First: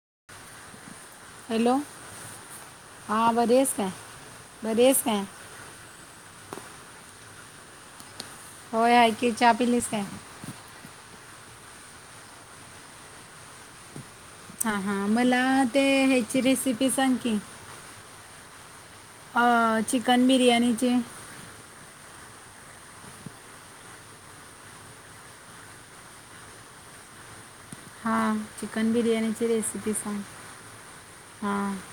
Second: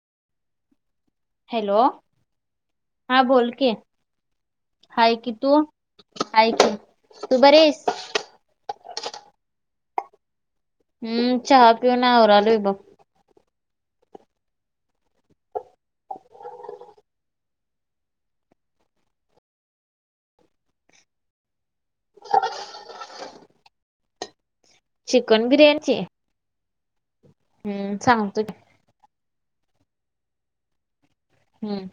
[inaudible] Hello हा हां बोल बरी के आहेस काय बरी आहेस हाय काय कि तो आहेाय कि तू बरस होय ऐ की चहा पिलीस काय हम्म चहा पिऊन आवरालो बघ हा हा मला ते ह्याची रेसिपी सांग की अ चिकन बिरयाणीचे चिकन बिर्याणीची हम्म हा सांगतो की चिकन बिर्याणीची रेसिपी सांग हां हम्म.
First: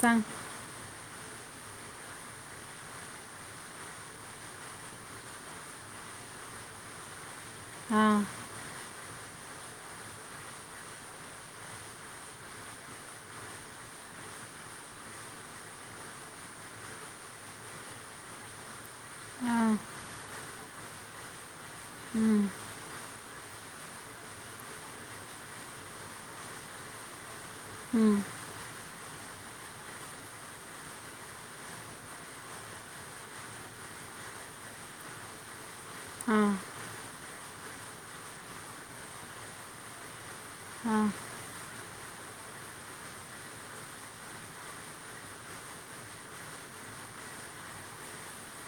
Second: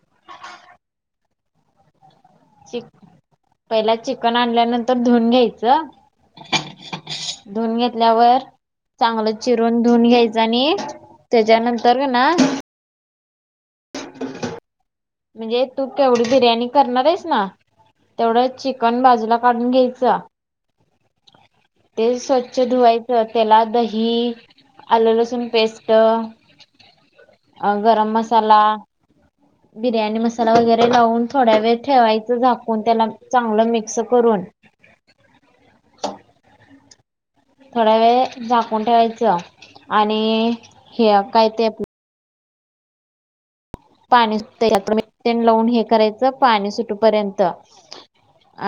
सांग श [unintelligible] पहिला चिकन आणल्यानंतर धुऊून घ्यायचं धुन हां घेतल्यावर चांगलं चिरून धुऊून घ्यायच आणि त्याच्यानंतर ना म्हणजे तू केवढी बिर्याणी करणार आहेस ना तेवढं चिकन बाजूला काढून हां घ्यायचं [unintelligible] ते हं, स्वच्छ धुवायचं त्याला दही आल लसूण पेस्ट ह [unintelligible] अ गरम मसाला बिर्याणी मसाला वगैरे लावून थोड्या वेळ ठेवायचं झाकून त्याला चांगलं मिक्स करून हम्म. थोड्या वेळ झाकून ठेवायचं आणि हां हे काय ते आपल पाणी म [unintelligible] लावून हे करायचं पाणी सुटपर्यंतऽ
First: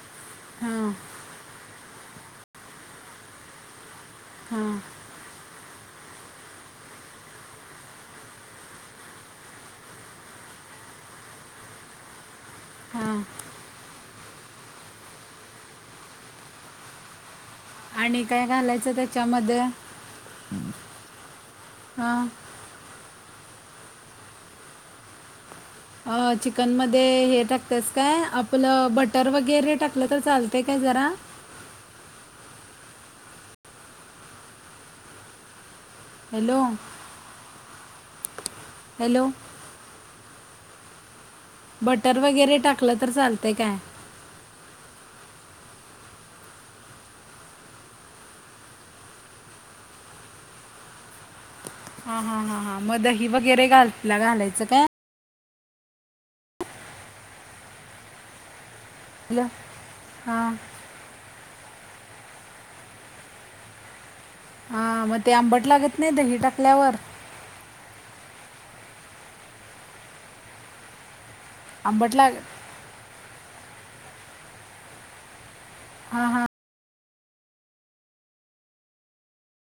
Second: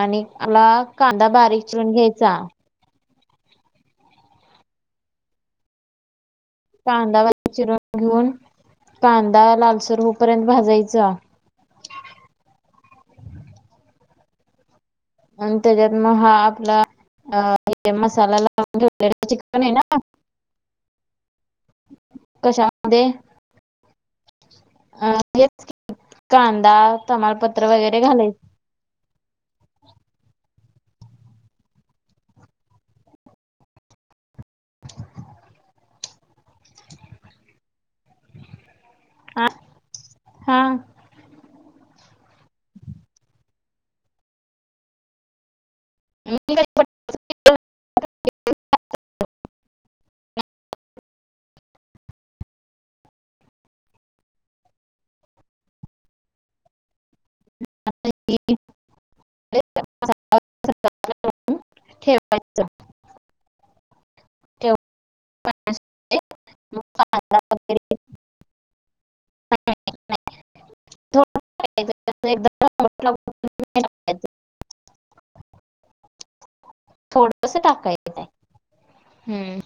आणि यला हां कांदा बारीक चिरून घ्यायचा हम. कांदावर चिरून घेऊन कांदा लालसर होूपर्यंत भाजायचा हमम. त्याच्यात मग हा आपला अ आणि काय मसालाला घालायचं म्हणजे व त्याच्यामध्ये चिकन आहे नाऽ [unintelligible] हां कशामध्ये अ हेच अ चिकन कांदा मध्ये हे तमालपत्र टाकतेस वगैरे काय, घालायच आपलं बटर वगैरे टाकलं तर चालत ते काय जरा [inaudible] हॅलो हॅलो हा. बटर वगैरे टाकलं तर चालतय काय मी काय बटरऽ [unintelligible] [inaudible] हा, हा हा, हा मग दही वगैरे घालला, घालायचं काय आता तेऽ [unintelligible] ल हा ठेवायचं ठेवून हा मग ते आंबट थोडस लागत नाही दही टाकल्यावर [inaudible] आंबट लाग [inaudible] हा, हा, थोडंस टाकाय नाही, हम्म.